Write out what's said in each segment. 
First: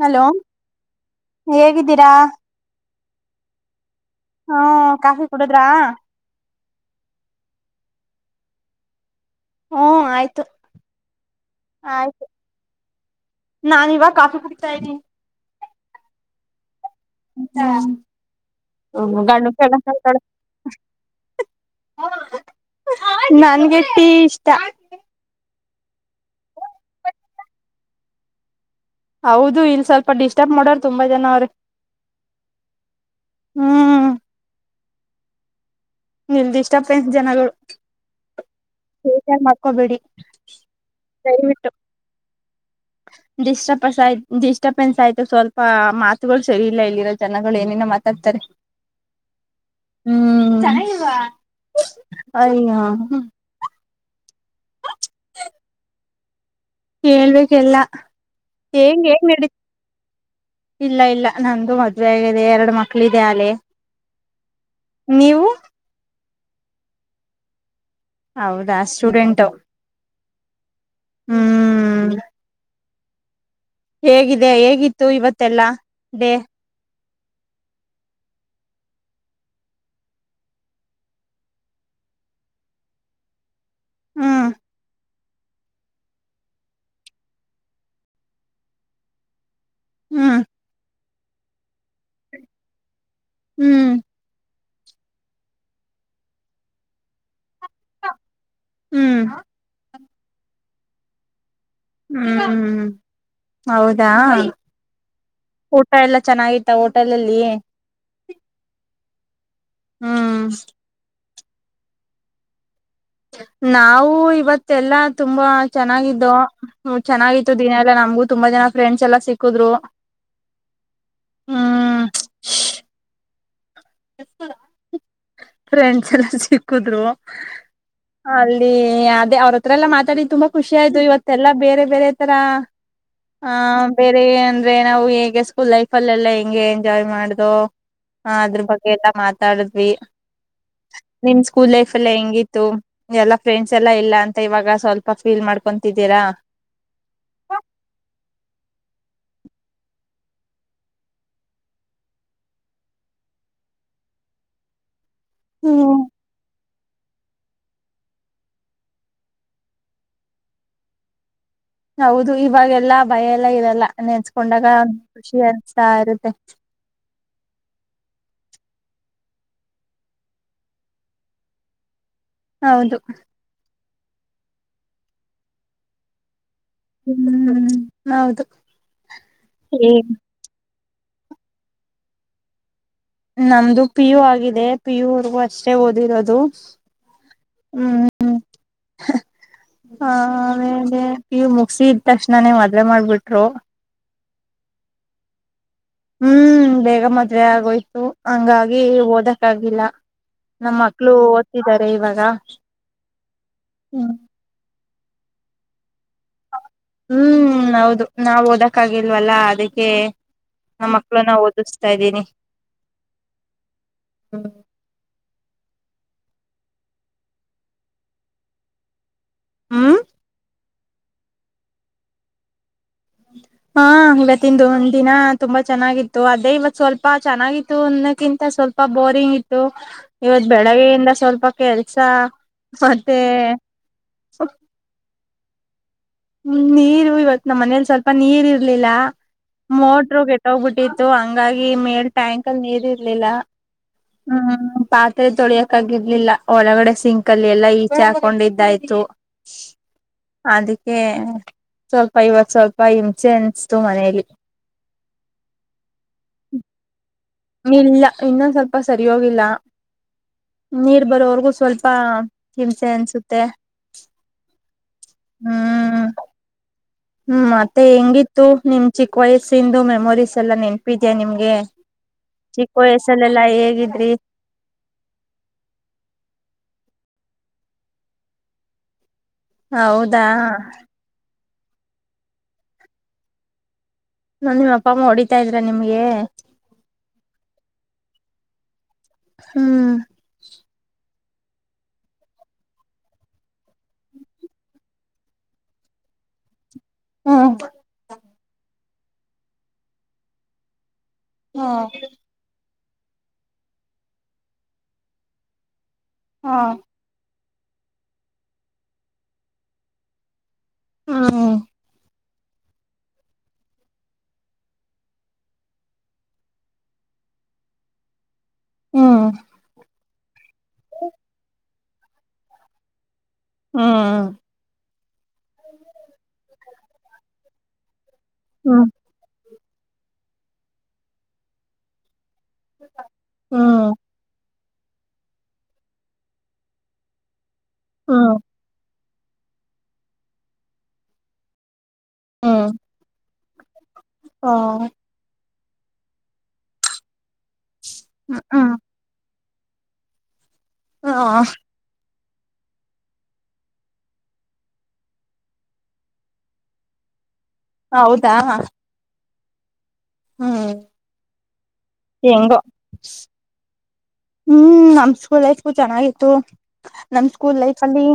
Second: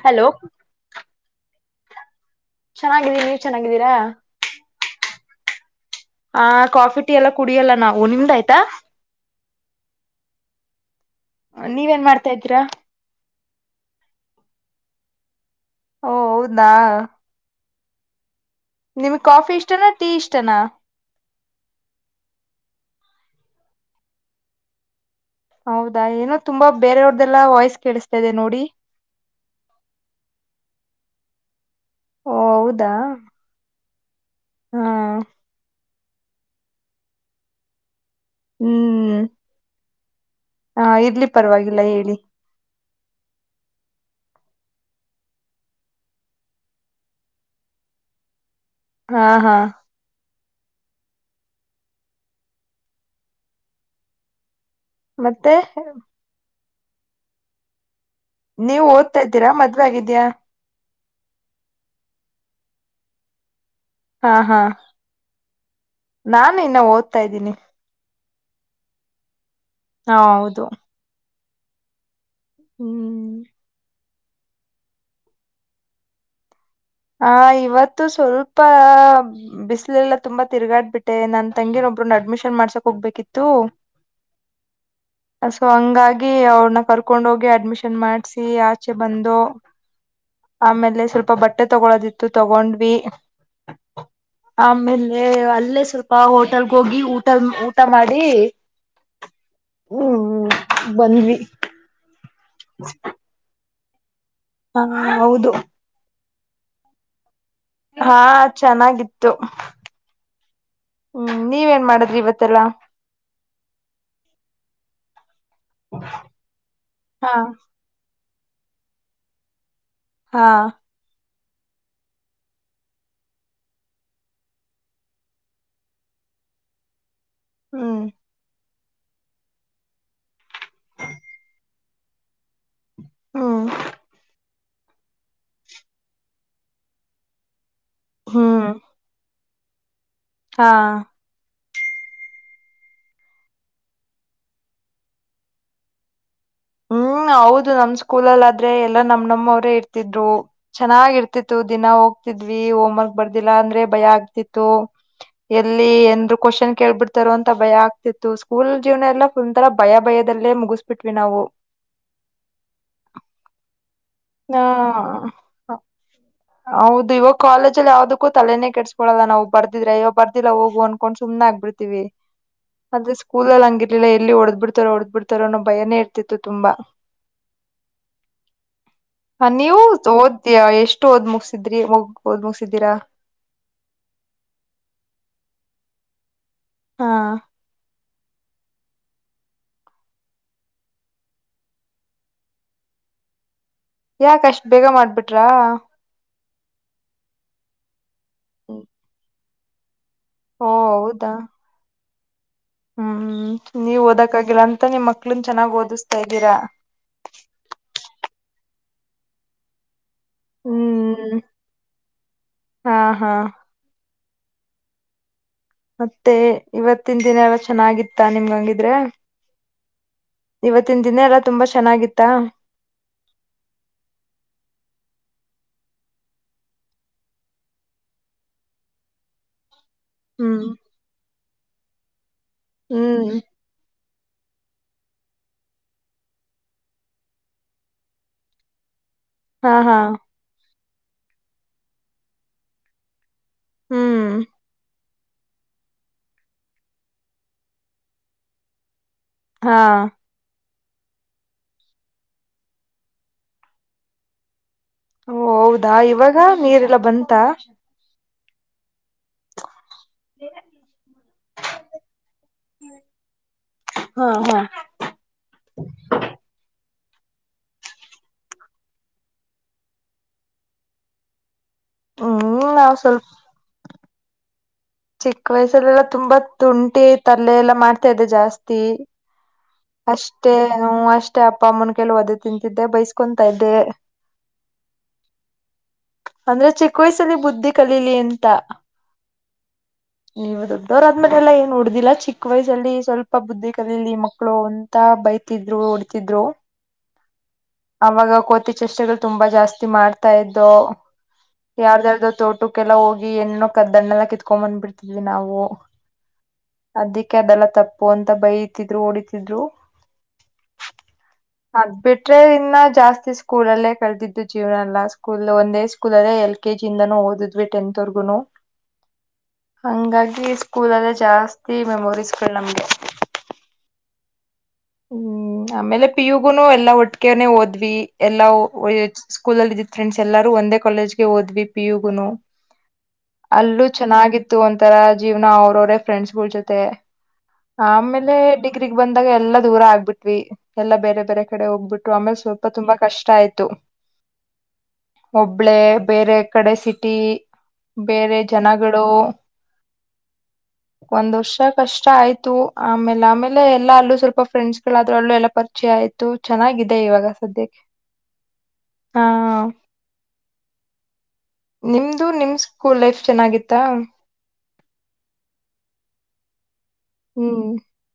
Hello ಹೇಗಿದ್ದೀರಾ. ಚೆನ್ನಾಗಿದ್ದೀರಿ ನೀವ್ ಚೆನ್ನಾಗಿದ್ದೀರಾ ಹ್ಮ ಕಾಫಿ ಕುಡುದ್ರಾ ಹ ಕಾಫಿ ಟೀ ಎಲ್ಲ ಕುಡಿಯಲ್ಲ ನಾವು ನಿಮ್ದ ಆಯ್ತಾ ಹ್ಮ ಆಯ್ತು ನೀವೇನ್ ಆಯ್ತು ಮಾಡ್ತಾ ಇದ್ದೀರಾ ನಾನ ಇವಾಗ ಕಾಫಿ ಕು [unintelligible] ಓ ಹೌದಾ ಹ ನಿಮಗ್ ಕಾಫಿ ಹಾ ಇಷ್ಟನಾ ಟೀ ಇಷ್ಟನಾ [unintelligible] ನನ್ಗೆ ಟೀ ಇಷ್ಟಾ ಹೌದಾ ಏನೋ ತುಂಬಾ ಬೇರೆಯವ್ರದೆಲ್ಲಾ ವಾಯ್ಸ್ ಕೇಳಿಸ್ತಾ ಇದೆ ನೋಡಿ. ಹೌದು ಇಲ್ ಸ್ವಲ್ಪ ಡಿಸ್ಟರ್ಬ್ ಮಾಡೋರ ತುಂಬಾ ಜನ ಅವ್ರೆ ಓ ಹೌದಾ ಹ್ಮ್ ಹ್ಮ ನಿಲ್ದ ಇಷ್ಟಪ್ಪ ಜನಗಳು ಹ್ಮ್ ಟ ಮಾಡ್ಕೊಬೇಡಿ ಹ ಇರ್ಲಿ ದಯವಿಟ್ಟು ಪರವಾಗಿಲ್ಲ ಹೇಳಿ ಡಿಸ್ಟರ್ಪನ್ಸ್ ಆಯ್ತ ಡಿಸ್ಟರ್ಬೆನ್ಸ್ ಆಯ್ತು ಸ್ವಲ್ಪ ಮಾತುಗಳು ಸರಿ ಇಲ್ಲ ಇಲ್ಲಿರೋ ಜನಗಳು ಏನೇನ ಮಾತಾಡ್ತಾರೆ ಹಾ ಹಾ ಅಯ ಮತ್ತೆ ಹೇಳ್ಬೇಕಲ್ಲ ನೀವು ಓದ್ತಾ ಇದ್ದೀರಾ ಮದ್ವೆ ಆಗಿದೀಯಾಾ ಇಲ್ಲ ಇಲ್ಲ ನಂದು ಮದ್ವೆ ಆಗಿದೆ ಎರಡು ಮಕ್ಕಳ ಇದೆ ಆಲೆ ಹಾ ಹಾ ನೀವು ನಾನು ಇನ್ನ ಓದತಾ ಇದ್ದೀನಿ ಹೌದಾ ಸ್ಟೂಡೆಂಟ್ ಹಾ ಹೌದು ಹ್ಮ್ ಹ್ಮ್ ಹೇಗಿದೆ ಹೇಗಿತ್ತು ಇವತ್ತೆಲ್ಲಾ ಡೇ ಹ ಇವತ್ತು ಸ್ವಲ್ಪ ಬಿಸಿಲೆಲ್ಲ ತುಂಬಾ ತಿರ್ಗಾಡ್ಬಿಟ್ಟೆ ನನ್ ತಂಗೀರ ಒಬ್ನ್ನ ಅಡ್ಮಿಷನ್ ಮಾಡ್ಸಕ್ ಹೋಗ್ಬೇಕಿತ್ತು ಹ್ಮ್ ಸೊ ಹಂಗಾಗಿ ಅವ್ರನ್ನ ಕರ್ಕೊಂಡ ಹೋಗಿ ಅಡ್ಮಿಷನ್ ಮಾಡ್ಸಿ ಆಚೆ ಬಂದು ಹ್ಮ್ ಆಮೇಲೆ ಸ್ವಲ್ಪ ಬಟ್ಟೆ ತಗೊಳೋದಿತ್ತು ತಗೊಂಡ್ವಿ ಹ್ಮ್ ಆಮೇಲೆ ಅ ಇಲ್ಲೇ ಸ್ವಲ್ಪ ಹೋಟೆಲ್ಗ ಹೋಗಿ ಊಟ ಊಟ ಮಾಡಿ ಹ್ಮ್ ಹ್ಮ್ ಬಂದ್ವಿ ಹ್ಮ್ ಹ್ಮ್ ಹೌದಾ ಹಾ ಹೌದು ಊಟ ಎಲ್ಲ ಚೆನ್ನಾಗಿತ್ತ ಹೋಟೆಲ್ ಅಲ್ಲಿ ಹಾ ಚೆನ್ನಾಗಿತ್ತು ಹ್ಮ್ ಹ್ಮ್ ನೀವೇಏನ್ ಮಾಡದ್ರಿ ಇವತ್ತೆಲ್ಲಾ ನಾವು ಇವತ್ತ ಎಲ್ಲಾ ತುಂಬಾ ಚೆನ್ನಾಗಿದ್ದು ಹಾ ಚೆನ್ನಾಗಿತ್ತು ದಿನ ಎಲ್ಲಾ ನಮಗೂ ತುಂಬಾ ಜನ ಫ್ರೆಂಡ್ಸ್ ಎಲ್ಲ ಸಿಕ್ಕಿದ್ರು ಹಾ ಹ್ಮ ಎ [inaudible] ಫ್ರೆಂಡ್ಸ್ ಎಲ್ಲ ಸಿಕ್ಕುದ್ರು ಹ್ಮ್ ಅ ಅದೇ ಅವ್ರ ಹತ್ರ ಎಲ್ಲ ಮಾತಾಡಿದ ತುಂಬಾ ಖುಷಿ ಆಯ್ತು ಇವತ್ತೆಲ್ಲಾ ಬೇರೆ ಬೇರೆ ತರ ಹಾ ಹ್ಮ್ ಬೇರೆ [unintelligible] ಆದೆ ನಾವು ಹೇಗೆ ಸ್ಕೂಲ್ ಲೈಫ ಅಲ್ಲೆಲ್ಲಾ ಹೆಂಗೆ ಎಂಜಾಯ್ ಮಾಡುದು ಹಾ ಅದ್ರ ಹ್ಮ್ ಬಗ್ಗೆ ಎಲ್ಲ ಮಾತ ಮಾತಾಡಿದ್ವಿ ಹಾ ನಿಮ್ ಸ್ಕೂಲ್ ಲೈಫ್ ಎಲ್ಲ ಹೆಂಗಿತ್ತು ಎಲ್ಲಾ ಫ್ರೆಂಡ್ಸ್ ಎಲ್ಲಾ ಇಲ್ಲ ಅಂತ ಇವಾಗ ಸ್ವಲ್ಪ ಫೀಲ್ ಮಾಡ್ಕೊತಿದ್ದೀರಾ ಹ್ಮ್ ಹೌದು ನಮ್ ಸ್ಕೂಲಲ್ಲಿ ಆದ್ರೆ ಎಲ್ಲಾ ನಮ್ ನಮ್ಮವ್ರೇ ಇರ್ತಿದ್ರು ಚೆನ್ನಾಗಿ ಇರ್ತಿತ್ತು ದಿನ ಹೋಗ್ತಿದ್ವಿ ಹೋಮ್ ವರ್ಕ್ ಬರ್ದಿಲ್ಲ ಅಂದ್ರೆ ಭಯ ಆಗ್ತಿತ್ತು ಎಲ್ಲಿ ಹ್ಮ್ ಏನಾದ್ರು ಕ್ವೆಶ್ಚನ್ ಕೇಳ್ಬಿಡ್ತಾರೋ ಅಂತ ಭಯ ಆಗ್ತಿತ್ತು ಸ್ಕೂಲ್ ಜೀವನ ಎಲ್ಲ ಫುಲ್ ತರ ಭಯ ಭಯದಲ್ಲೇ ಮುಗಿಸ್ಬಿಟ್ವಿ ನಾವು ಹೌದು ಇವಾಗೆಲ್ಲಾ ಭಯ ಎಲ್ಲ ಇರಲ್ಲ ಹಾ ನೆನ್ಸ್ಕೊಂಡಾಗ ಖುಷಿ ಅನ್ಸ್ತಾ ಇರುತ್ತೆ -ಹೌದು ಇವಾಗ ಕಾಲೇಜಲ್ಲಿ ಯಾವ್ದಕ್ಕೂ ತಲೆೇನೆೇ ಕೆಟ್ಸ್ಕೊಳಲ್ಲ ನಾವು ಬರ್ದಿದ್ರೆ ಅಯೋ ಬರ್ದಿಲ್ಲಾ ಹೋಗ ಅನ್ಕೊಂಡು ಸುಮ್ನೆ ಆಗ್ಬಿಡ್ತೀವಿ ಹೌದು ಅದೇ ಸ್ಕೂಲ್ ಅಲ್ಲಿ ಹಿ [unintelligible] ಇಲ್ಲ ಎಲ್ಲಿ ಹೊಡಿದು ಬಿಡ್ತಾರೋ ಹೊಡದ ಬಿಡ್ತಾರನ್ನೋ ಭಯಾನೆ ಇರ್ತಿತ್ತು ತುಂಬಾ ಹ್ಮ್ ಹ್ಮ್ ಹೌದು ಹ ನೀವು ತೋದ್ಯ [inaudible] ಎಷ್ಟು ಓದ್ ಮುಗಸಿದ್ರಿ ಮುಗ ಓದ್ ಮುಗಸಿದ್ದಿರಾ [inaudible] ನಮ್ದು ಪಿ ಯು ಆಗಿದೆ ಪಿಯುವರ್ಗೂ ಅಷ್ಟೇ ಓದಿರೋದು ಹಾ ಹ್ಮ್ ಹೇೇ [unintelligible] ಇವು ಮುಗಿಸಿ ಇದ ತಕ್ಷಣನೇ ಮದುವೆ ಮಾಡ್ಬಿಟ್ರು ಯಾಕಷ್ಟ್ ಬೇಗ ಮಾಡ್ಬಿಟ್ರಾ ಹ್ಮ್ ಬೇಗ ಮದುವೆ ಆಗೋಯ್ತು ಹಂಗಾಗಿ ಹೋದ [unintelligible] ಕ್ಕಾಗಿಿಲ್ಲ ಓ ನಮ್ಮ ಮಕ್ಳು ಹೌದಾ ಓದ್ತಿದ್ದಾರೆ ಇವಾಗ ಹಾ ಹ್ಮ್ ನೀವ್ ಓದಕ್ಕಾಗಿಲ್ಲ ಅಂತ ನಿಮ್ಮಕ್ಳು ಚನ್ನಾಗ ಓದಿಸತ [unintelligible] -ಹ್ಮ್ ಹೌದು ನಾವ್ ಓದಕ್ಕ ಆಗಿಲ್ವಲ್ಲಾ ಅದಕ್ಕೆ ನಮ್ಮ ಮಕ್ಕಳನ ಹ್ಮ್ ಓದಿಸ್ತಾ ಇದ್ದೀನಿ ಹಾ ಹಾ ಹ್ಮ [unintelligible] ಮತ್ತೆ ಇವತ್ತಿನ ದಿನ ಎಲ್ಲ ಚೆನ್ನಾಗಿತ್ತ ನಿಮ್ಗ ಹಂಗಿದ್ರೆ ಹ್ಮ್ ಇವತ್ತಿನ ದಿನ ಎಲ್ಲಾ ತುಂಬಾ ಚೆನ್ನಾಗಿತ್ತ ಹಾ ಇವತ್ತಂದು ಒಂದ ದಿನ ತುಂಬಾ ಚೆನ್ನಾಗಿತ್ತು ಅದೇ ಇವತ್ ಸ್ವಲ್ಪ ಚೆನ್ನಾಗಿತ್ತು ಅಣ್ಣದಕ್ಕಿಂತ ಸ್ವಲ್ಪ ಬೋರಿಂಗ್ ಇತ್ತು ಇವತ್ ಹ್ಮ್ ಬೆಳಗ್ಗೆಯಿಂದ ಸ್ವಲ್ಪ ಕೆಲ್ಸ ಮತ್ತೆ ಹ್ಮ್ [unintelligible] ಹ್ಮ್ ನೀರು ಇವತ್ ನಮ್ಮ್ ಮನೇಲಿ ಸ್ವಲ್ಪ ನೀರ್ ಇರ್ಲಿಲ್ಲ ಹಾ ಹಾ ಮೋಟರು ಕೆಟ್ಟೋಗ್ಬಿಟ್ಟಿತ್ತು ಹಂಗಾಗಿ ಈ ಮೇಲ್ ಟ್ಯಾಂಕ್ ಅಲ್ಲಿ ನೀರ್ ಇರ್ಲಿಲ್ಲ ಹ್ಮ್ [unintelligible] ಕೈ ತೊಳಿಯಕ್ಕಾಗಿರ್ಲಿಲ್ಲ ಒಳಗಡೆ ಸಿಂಕಲ್ಲಿ ಎಲ್ಲ ಈಚೆ ಹಾಕೊಂಡಿದ್ದಾಯ್ತು ಹಾ ಅದ್ಕ್ ಏ ಸ್ವಲ್ಪ ಇವಾಗ ಸ್ವಲ್ಪ ಹಿಂಚೆ ಅನ್ಸತು ಮನೇಲಿ ಓ ಹೌದಾ ಇವಾಗ ನೀರೆಲ್ಲಾ ಬಂತ್ ಇಲ್ಲ ಇನ್ನೊಂದ್ ಸ್ವಲ್ಪ ಸರಿ ಹೋಗಿಲ್ಲ ನೀರ್ ಬರೋವರ್ಗೂ ಸ್ವಲ್ಪ ಹಿಂಸೆ ಅನ್ಸುತ್ತೆ ಹಾ ಹಾ ಹ್ಮ್ ಹ್ಮ್ ಮತ್ತೆ ಹೆಂಗಿತ್ತು ನಿಮ್ ಚಿಕ್ಕ ವಯಸ್ಸಿಂದು ಮೆಮೊರೀಸ್ ಎಲ್ಲಾ ನೆನ್ಪಿದ್ಯಾ ನಿಮ್ಗೆ ಹ್ಮ್ ಚಿಕ್ಕ ನಾವ್ ಸ್ವಲ್ಪ ವಯಸ್ಸಲ್ಲೆಲ್ಲಾ ಹೇಗಿದ್ರಿ ಚಿಕ್ಕ ವಯಸ್ಸಲ್ಲೆಲ್ಲ ತುಂಬಾ ತುಂಟಿ ತರ್ಲೆ ಎಲ್ಲ ಮಾಡ್ತಾ ಇದ್ದೆ ಜಾಸ್ತಿ ಹೌದಾ ಅಷ್ಟೇ ಹು ಅಷ್ಟೇ ಅಷ್ಟೇ ಅಪ್ಪ ಮುನ್ಕಲ್ಲಿ ಒದೆ ತಿಂತಿದ್ದೆ ಬೈಸ್ಕೊತಾ ಇದ್ದೆ ನನ್ ನಿಮ್ ಅಪ್ಪ ಅಮ್ಮ ಹೊಡಿತಾ ಇದ್ರ ನಿಮ್ಗೆ ಅಂದ್ರೆ ಚಿಕ್ಕ ವಯ್ಸಲ್ಲಿ ಬುದ್ಧಿ ಕಲೀಲಿ ತ ಹ್ಮ್ ನೀವು ದೊಡ್ಡೋರ್ ಮತ್ತೆಲ್ಲ ಏನ್ ಹೊಡ್ದಿಲ್ಲ ಚಿಕ್ಕ ವಯಸ್ಸಲ್ಲಿ ಸ್ವಲ್ಪ ಬುದ್ಧಿ ಕಲಿಲಿ ಮಕ್ಲ್ ಮಕ್ಕಳು ಅಂತ ಬೈತಿದ್ರು ಹೊಡಿತಿದ್ರು ಹ್ಮ್ ಅವಾಗ ಕೋತಿ ಚಷ್ಟೆಗಳು ತುಂಬಾ ಜಾಸ್ತಿ ಮಾಡ್ತಾ ಇದೋ ಹಾ ಯಾರ್ದ ಯಾರ್ದು ತೋಟುಕ್ ಕ್ಕೆ ಎಲ್ಲ ಹೋಗಿ ಎಣ್ಣ ಕದ್ದಣೆಲ್ಲ ಕಿತ್ಕೊಂಡ್ ಬಂದ್ಬಿಡ್ತಿದ್ವಿ ನಾವು ಹಾ ಕೆ ಅದಲ್ಲ ತಪ್ಪು ಅಂತ ಬೈತಿದ್ರು ಓಡಿತಿದ್ರು ಹ್ಮ್ ಆಗ್ಬೇಟ್ಟ ಇನ್ನ ಜಾಸ್ತಿ ಸ್ಕೂಲ್ ಅಲ್ಲೇ ಕಳದಿದ್ದು ಜೀವನ ಎಲ್ಲ ಸ್ಕೂಲ್ ಒಂದೇ ಸ್ಕೂಲ್ ಅಲ್ಲೇ ಎಲ್ ಕೆ ಜಿ ಇಂದನೂ ಓದಿದ್ವಿ ಟೆಂತ್ವರ್ಗುನು ಹ್ಮ್ ಹಂಗಾಗಿ ಸ್ಕೂಲ ಅಅಲ್ಲೇ ಜಾಸ್ತಿ ಮೆಮೊರೀಸ್ಗಳ ನಮ್ಗೆ. ಹಾ. ಹ್ಮ್ ಆಮೇಲೆ ಪಿಯುಗುನು ಎಲ್ಲಾ ಒಟ್ಟಿಗೆೆನೆೇ ಒದ್. ಪದ್ವಿ. ಎಲ್ಲಾವ. ಹ್ಮ್ ಸ್ಕೂಲ್ ಅಲ್ಲಿದಿದ್ದ ಫ್ರೆಂಡ್ಸ್ ಎಲ್ಲಾರು ಒಂದೇ ಕಾಲೇಜ್ ಗೆ ಹೋದ್ವಿ ಪಿಯುಗು ನು. ಅಲ್ಲೂ ಹ್ಮ್ ಚೆನ್ನಾಗಿತ್. ಒಂಥರಾ ಜೀವನ ಅವರ್ವ್ರೆ ಫ್ರೆಂಡ್ಸಗುಳ್ ಜೊತೆ. ಹ್ಮ್ ಆಮೇಲೆ ಡಿಗ್ರಿಗ್. ಬಂದಾಗ ಎಲ್ಲ. ದೂರ ಆಗ್ಬಿಟ್ವಿ ಎಲ್ಲಾ ಬೇರೆ ಬೇರೆ ಕಡೆ ಹೋಗ್ಬಿಟ್ಟವಿ. ಪ್ರಾಮಿಸ್ ಸ್ವಲ್ಪ ಹ್ಮ್ ತುಂಬಾ ಕಷ್ಟ ಆಯ್ತು ಒಬ್. ಹ್ಮ್ ಒಬ್ಳೆ ಬೇರೆ ಕಡೆ ಸಿಟಿ. ಬೇರೆ ಹ್ಮ್ ಜನಗಳು. ಒಂದ್ ವರ್ಷ ಕಷ್ಟ ಆಯ್ತ. ಯ್ತು ಆಮೇಲೆ ಆಮೇಲೆ ಎಲ್ಲಾ ಅಲ್ಲೂ ಸ್ವಲ್ಪ. ಫ್ರೆಂಡ್ಸಗಳಾದ್ರೂ ಅಲ್ಲೂ ಎಲ್ಲ ಪರಿಚಯ ಆಯ್ತು ಚೆನ್ನಾಗಿದೆ ಇವಾಗ. ಸದ್ಯಕ್ಕೆ ಹ ಹೌದಾ. ಹಾ ಹ್ಮ್. ನಿಮ್ದು ನಿಮ್ ಹೆಂಗೋ ಸ್ಕೂಲ್ ಲೈಫ್ ಚೆನ್ನಾಗಿತ್ತಾ. ಹ್ಮ್ ನಮ್ ಸ್ಕೂಲ್ ಲೈಫು ಚೆನ್ನಾಗಿತ್ತು. ನಮ್ ಸ್ಕೂಲ್ ಹ್ಮ್ ಲೈಫ್ಲ್ಲಿ.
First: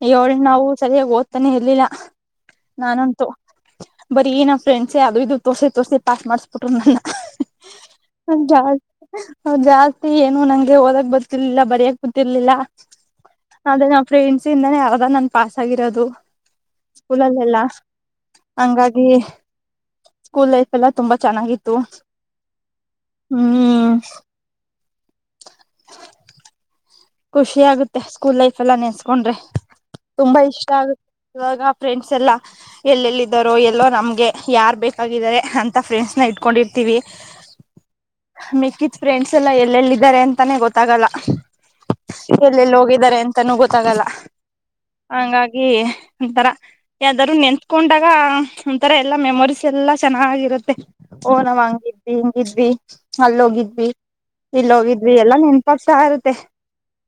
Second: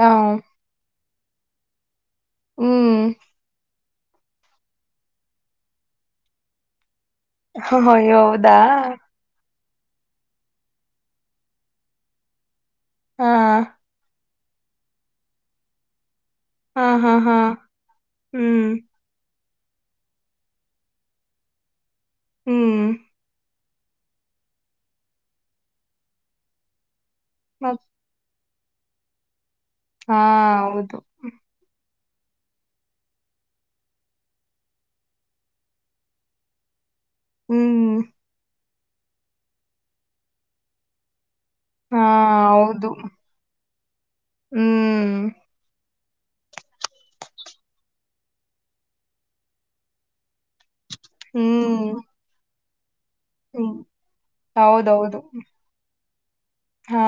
ಹ ಅಯ್ಯೋ ನಾವು ಸರಿಯಾಗಿ ಓದ್. ತಾನೆ ಇರಲಿಲ್ಲ. ಹ್ಮ್ ನಾನುಂಟು. ಬರೀ ನನ ಫ್ರೆಂಡ್ಸ್ ಅದು ಇದು ತೋರ್ಸಿ ತೋರ್ಸಿ ಪಾಸ್ ಮಾಡ್ಸಿಬಿಟ್ರು ನನ್ನಾ. ಹ ಹೊಯ ಹೌದಾ. ಜಾಸ್ತಿ ಏನು ನಂಗೆ ಓದಕ್ ಬರ್ತಿರ್ಲಿಲ್ಲ ಬರಿಯಕ್ ಬತಿರ್ಲಿಲ್ಲ. ಹಾ ಅದೇ ನಾ ಫ್ರೆಡ್. ದಾನೇ ಅರ್ದಾ ನಾನ್ ಪಾಸ್ ಆಗಿರೋದು. ಹಾ ಹಾ ಹಾ ಸ್ಕೂಲಲ್ಲೆಲ್ಲಾ ಹ್ಮ್ ಹಂಗಾಗಿ. ಸ್ಕೂಲ್ ಲೈಫ್ಯೆಲ್ಲಾ ತುಂಬಾ ಚೆನ್ನಾಗಿತ್ತು. ಹ್ಮ್. ಹ್ಮ್. [inaudible] ಖುಷಿ ಮತ್ ಆಗುತ್ತೆ ಸ್ಕೂಲ್ ಲೈಫ್ ಎಲ್ಲಾ ನೆನ್ಸ್ಕೊಂಡ್ರೆ, ಹಾ ತುಂಬಾ ಇಷ್ಟ ಹೌದು ಆಗುತ್ತೆ. ಇವಾಗ ಫ್ರೆಂಡ್ಸ್ ಎಲ್ಲ ಎಲ್ಲೆಲ್ಲಿದ್ದಾರೋ, ಎಲ್ಲೋ ನಮಗೆ ಯಾರು ಬೇಕಾಗಿದ್ದಾರೆ ಅಂತ ಫ್ರೆಂಡ್ಸ್ನ್ನ ಇಟ್ಕೊಂಡಿರ್ತೀವಿ. ಹ್ಮ್,, ಮಿಕ್ಕದ್ ಫ್ರೆಂಡ್ಸ್ ಎಲ್ಲ ಎಲ್ಲೆಲ್ಲಿದ್ದಾರೆ ಅಂತಾನೆ ಗೊತ್ತಾಗಲ್ಲ. ಹಾ ಎಲ್ಲೆಲ್ಲಿ ಹೌದು ಹೋಗಿದ್ದಾರೆ ಅಂತಾನೂ ಗೊತ್ತ ತಾಗಲ. ಹ್ಮ್ ಹಂಗಾಗಿ ಒಂತರ ಯಾವ್ದಾರೂ ನೆನ್ಸ್ಕೊಂಡಗ ಈಗ ಒಂಥರ ಎಲ್ಲಾ ಮೆಮೊರೀಸ್ ಎಲ್ಲಾ ಚೆನ್ನಾಗಿರುತ್ತೆ. ಓ, ನಾ ಹ್ಮ್ ಹಂಗಿದ್ವಿ, ಹಿಂಗಿದ್ವಿ ಹ್ಮ್ ಅಲ್ಲೋಗಿದ್ವಿ ಇಲ್ಲ ಹೋಗಿದ್ವಿ ಹೌದೌದು ಎಲ್ಲಾ ನೆನ್ಪಾಗ್ತಾ ಇರುತ್ತೆ. ಹಾ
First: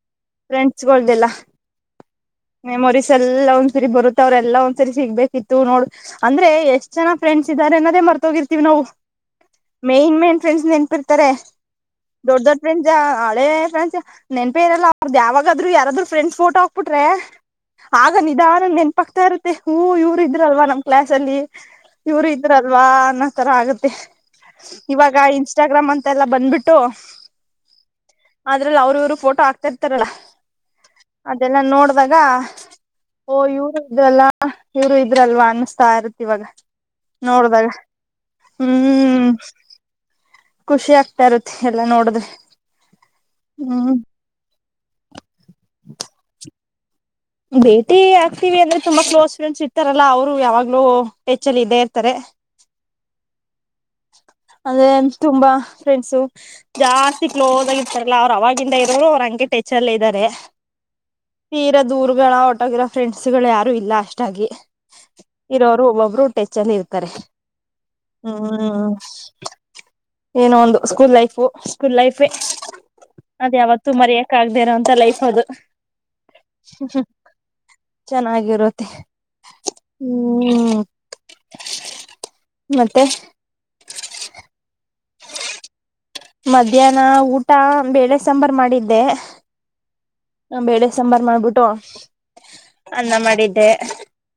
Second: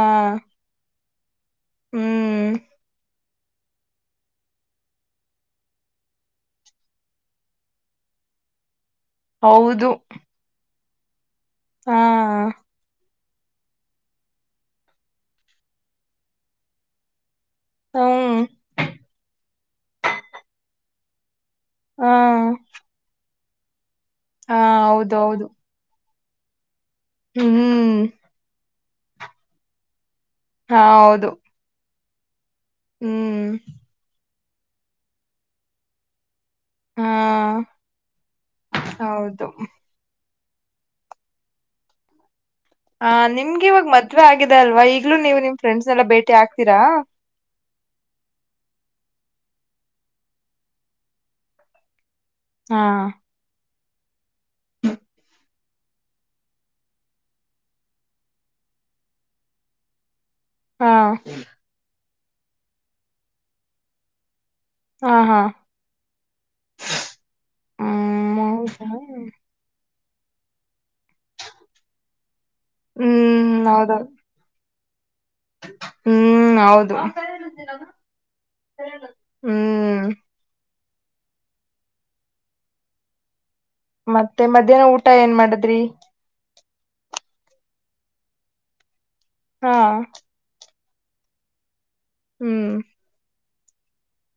ತ್ತ [inaudible] ಫ್ರೆಂಡ್ಸ್,,, ಗ್ದಲ್ಲ [unintelligible] ಹ್ಮ್ ಮೆಮೋರಿ ಸ [inaudible] ಎಲ್ಲಾ ಒಂದ್ಸರಿ ಬರುತ್ತ ಅವ್ರ ಎಲ್ಲಾ ಒಂದ್ಸ ಸರಿ ಸಿಗ್ಬೇಕಿತ್ತು. ನೋಡ್ ಅಂದ್ರೆ ಎಷ್ಟ್ ಜನ ಫ್ರೆಂಡ್ಸ್ ಇದ್ದಾರೆ ಅನ್ನೋದೇ ಮರ್ತೋಗಿರ್ತಿವಿ ನಾವು. ಹೌದು ಮೇನ್ -ಮೇನ್ ಫ್ರೆಂಡ್ಸನೆ ಪ್ಪಿಡ್ತಾರೆ [inaudible] ಹಾ ದೊಡ್ಡ ದೊಡ್ ಸ [inaudible] ನೆನ್ಪೇ ಇರಲ್ಲ ಅವ್ರ್ದು ಯಾಗಾದ್ರು, ಯಾರಾದ್ರರು ಫ್ರೆಂಡ್ ಫೋಟೋ ಹಾಕ್ಬಿಟ್ರೆ, ಆಗ ಹ್ಮ್ ನಿಧಾನ ನೆನ್ಪಕ್ತಾ ಇರುತ್ತೆ ಹೂ ಇವ್ರು ಇದ್ರಲ್ವಾ ನಮ ಕ್ಲಾಸ್ ಅಲ್ಲಿ, ಹಾ ಇವರು ಇದ್ರಲ್ವಾ, ಒಂತರ ಆಗುತ್ತೆ. ಹಾ ಇವಾಗ ಹೌದು ಹೌದು ಇನ್ಸ್ಟಾಗ್ರಾಮ್ ಅಂತ, ಮತ್ತೆಲ್ಲ ಬಂದ್ಬಿಟ್ಟು. ಹ್ಮ್,, ಅದ್ರಲಿ ಅವರು, ಇವರು ಫೋಟೋ ಆಕ್ತಾ ಇರ್ತಾರಲ್ಲಾ,, ಹಾ, ಹೌದು... ಇವಾಗ ಓ ಹ್ಮ್ ಇವರದಲ್ಲಾ. ಆ ಇವ್ರು ಇದ್ರಲ್ವಾ ಅನಸ್ತಾ ಇರತ್ತ ಇವಾಗ. ಹಾ ನೋಡಿದಾಗ ಹ್ಮು. ಹೌದು ಖುಷಿ ಆಗ್ತಾ ಇರುತ್ತ ಎಲ್ಲಾ ನೋಡಿದ್ರೆ. ಹಾ ನಿಮ್ಗೆ ಇವಾಗ ಹ್ಮ್ ಮದ್ವೆ ಆಗಿದೆ ಅಲ್ ಅವ ಈಗ್ಲೂ ನೀವು ನಿಮ್ ಫ್ರೆಂಡ್ಸ್ನೆಲ್ಲ ಭೇಟಿ ಆಗ್ತೀರಾ. ಭೇಟಿ ಆಗ್ತೀವಿ ಅಂದ್ರೆ ತುಂಬಾ ಕ್ಲೋಸ್ ಫ್ರೆಂಡ್ಸ್ ಇರ್ತಾರಲ್ಲಾ ಅವ್ರು ಯಾವಾಗ್ಲೂ ಹೆಚ್ಚಲ್ಲಿ ಇದ್ದೇ ಇರ್ತಾರೆ. ಹಾ ಅದೇ ಅನಸ್ತು ತುಂಬಾ ಫ್ರೆಂಡ್ಸು ಜಾಸ್ತಿ ಕ್ಲೋಸ್ ಆಗಿರ್ತಾರಲ್ಲ ಅವರ ಅವಾಗಿಂದ ಇರೋರು ಅವ್ರ ಅಂಗೆ ಟೆಚ್ಚಲ್ಲೇ ಇದ್ದಾರೆ. ಹಾ ತೀರ ದೂರು [unintelligible] ಹೋರಟೋಗಿರೋ ಫ್ರೆಂಡ್ಸ್ಗಳ ಯಾರು ಇಲ್ಲ ಅಷ್ಟಾಗಿ. ಹಾ ಹಾ ಇರೋರು ಒಬ್ರು ಟೆಚ್ಚಲ್ಲಿ ಇರ್ತಾರೆ ಹ್ಮ್ ಹ್ಮು. ಅಸ್ ಏನೋ ಒಂದು. ಸ್ಕೂಲ್ ಲೈಫು ಸ್ಕೂಲ್ ಲೈಫೇ ಅದ ಯಾವತ್ತು ಹೌದಾ ಮರೆಯಕ್ ಆಗಾದೆಯಿರೋವಂತ್ ತಲೈ ಹೌದು ಹ್ಮ್ ಹೌದೌದು ಹ್ಮ್ ಹೌದು ಚೆನ್ನಾಗಿರುತ್ತೆ ಹ್ಮ್ ಹ್ಮು. ಮತ್ತೆ ಮತ್ತೆ ಮಧ್ಯಾಹ್ನ ಊಟ ಏನ್ ಮಾಡದ್ರಿ. ಮಧ್ಯಾಹ್ನ ಊಟ ಬೇಳೆ ಸಾಂಬಾರ ಮಾಡಿದ್ದೆ. ಹಾ ಬೇಳೆ ಸಾಂಬಾರ್ ಮಾಡ್ಬಿಟ್ಟು ಹ್ಮ್ ಅನ್ನ ಮಾಡಿದ್ದ ತ್ತೇ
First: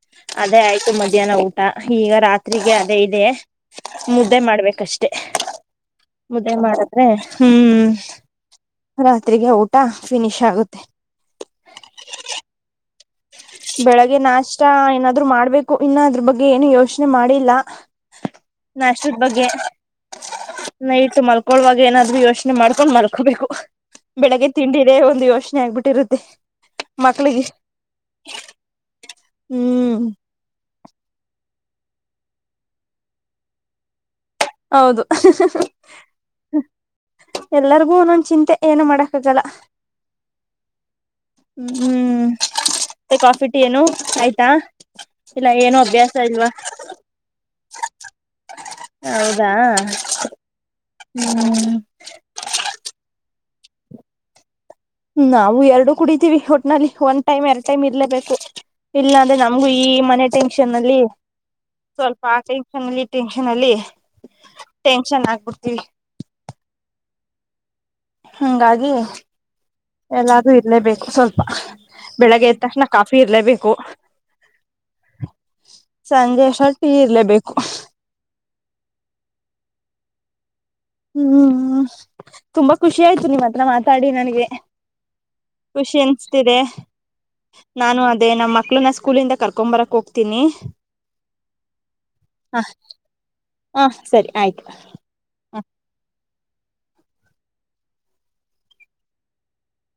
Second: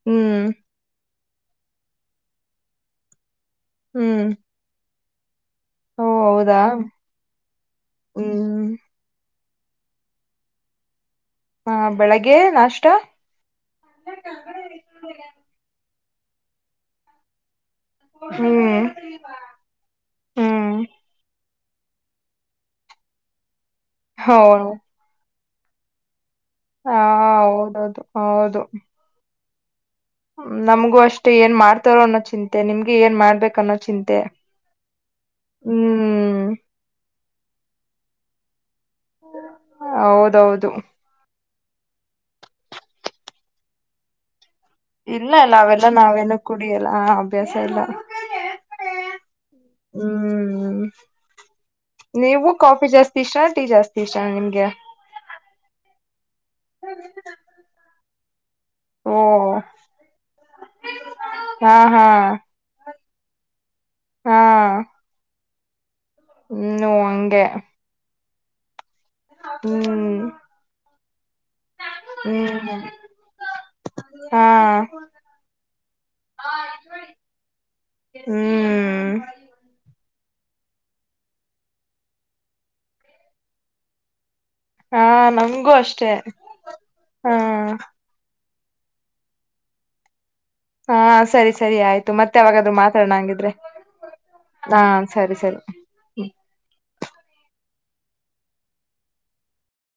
ಹ್ಮ್ ಅದೇ ಆಯ್ತು ಮಜ್ ಮಧ್ಯಾಹ್ನ ಊಟ ಈಗ ರಾತ್ರಿಗೆ ಅದೇ ಇದೆ. ಹ್ಮ್ ಮುದ್ದೆ ಮಾಡ್ಬೇಕಷ್ ತ್ತೇ ಓ ಮುದ್ದೆ ಹೌದಾ ಮಾಡದ್ರೆ ಹ್ಮು. ಹ್ಮ್ ರಾತ್ರಿಗೆ ಊಟ ಫಿನಿಶ್ ಆಗುತ್ತೆ. ಹಾ ಬೆಳಗ್ಗೆ ನಾಷ್ಟ. ಬೆಳಗ್ಗೆ ನಾಷ್ಟ ಏನಾದ್ರು ಮಾಡ್ಬೇಕು. ಇನ್ನ ಅದ್ರ ಬಗ್ಗೆ ಏನು ಯೋಚನೆ ಮಾಡಿಲ್ಲ. ಹ್ಮ್ ನಾಷ್ಟದ ಬಗ್ಗೆ ಹ್ಮ್ ನೈಟ್ ಇಟ್ಟು ಮಲ್ ಅಳುವಾಗ ಏನಾದ್ರೂ ಯೋಚನೆ ಮಾಡ್ಕೊಂಡ್ ಮಲಕೊಬೇಕು. ಬೆಳಿಗ್ಗೆ ಹೌದು ತಿಂಡಿದೆ ಒಂದುಷ್ಟು. ಆಗ್ಬಿಟ್ಟಿರುತ್ತೆ. ಹಾ, ಮಕ್ಳಿಗೆ ಹೌದೌದು. ಹೌದು., ಹ್ಮ್., ಹತಾರೋ ಅನ್ನೋ ಚಿಂತೆ ನಿಮ್ಗೆ ಏನ್ ಮಾಡ್ಬೇಕು ಅನ್ನೋ ಚಿಂತೆ. ಹೌದು. ಹ್ಮ್ ಎಲ್ಲರ ಹ ನು ಚಿಂತೆ. [unintelligible] ಏನು ಮಾಡಕ್ಕಾಗಲ್ಲ. ಹೌದೌದು ಹ್ಮ್, ಹ್ಮ್ ಮತ್ತೆ ಕಾಫಿ, ಟೀ ಏನು ಆಯ್ತಾ. ಇಲ್ಲ, ಇಲ್ಲ ಏನು ಅವೆಲ್ಲ ಅಭ್ಯಾಸ ನಾವೇನು ಇಲ್ವಾ ಕುಡಿಯಲ್ಲ ಅಭ್ಯಾಸ ಇಲ್ಲ. ಹೌದಾ... ಹ್ಮ್ ಹ್ಮ್ ನೀವು ಕಾಫಿ ಜಾಸ್ತಿ ಚಾ, ಟಿ ಜಾಸ್ತಿ ಇಷ್ಟಾನ ನಿಮ್ಗೆ., ನಾವು ಎರಡುಕುಡಿತೀವಿ ಒಟ್ನಲ್ಲಿ ಒನ್ ಟೈಮ್ ಎರಡ್ ಟೈಮ್ ಇರ್ಲೇಬೇಕು. -ಇಲ್ಲ ಓ ಅಂದ್ರೆ ನಮ್ಗೂ ಈ ಮನೆ ಟೆನ್ಕ್ಷನ್ ಅಲ್ಲಿ ಹಾ ಹಾ ಸ್ವಲ್ಪ ಆ ಟೆನ್ಅಲ್ಲಿ. ಟೆನ್ಕ್ಷನ್ ಅಲ್ಲಿ ಟೆನ್ಷನ್ ಆಗ್ಬು ಹ. [inaudible] ಹ್ಮೂ, ಹಂಗೆ. ಹಂಗಾಗಿ ಹ್ಮ್ ಎಲ್ಲಾರೂ ಇರಲೇಬೇಕು. ಹೊಲ್. [inaudible] ಬೆಳಗ್ಗೆ ಎದ್ ಹ್ಮ್ ತಕ್ಷಣ ಕಾಫಿ ಇರ್ಲೇಬೇಕು. ಹಾ ಸಂಜೆ ಒತ್ತಿಗೂಇರ್ಲೇಬೇಕು. ಹ್ಮ್ ಹ್ಮ್, ತುಂಬಾ ಖುಷಿ ಆಯ್ತು ನಿಮ್ಮ್ ಹತ್ರ ಮಾತಾಡಿ ನನ್ಗೆ. ಹಾ, ನಮ್ಗೂ ಅಷ್ಟೆ ಹಾ... ಮಕ್ಕಳನ ಸ್ಕೂಲಿಂದ ಕರ್ಕೊಂಬರಕ ಹೋಗ ಹಾ, ಸರಿ -ಸರಿ ಆಯ್ತು ಮತ್ತೆ ಹ ಏನಾದ್ರು ಮಾತಾಡಣಂಗಿದ್ರೆ. ಹ ಸರಿ ಆಯ್ತು ಹಾ, ಸರಿ ಹ ಸರಿ... ಹ. [inaudible]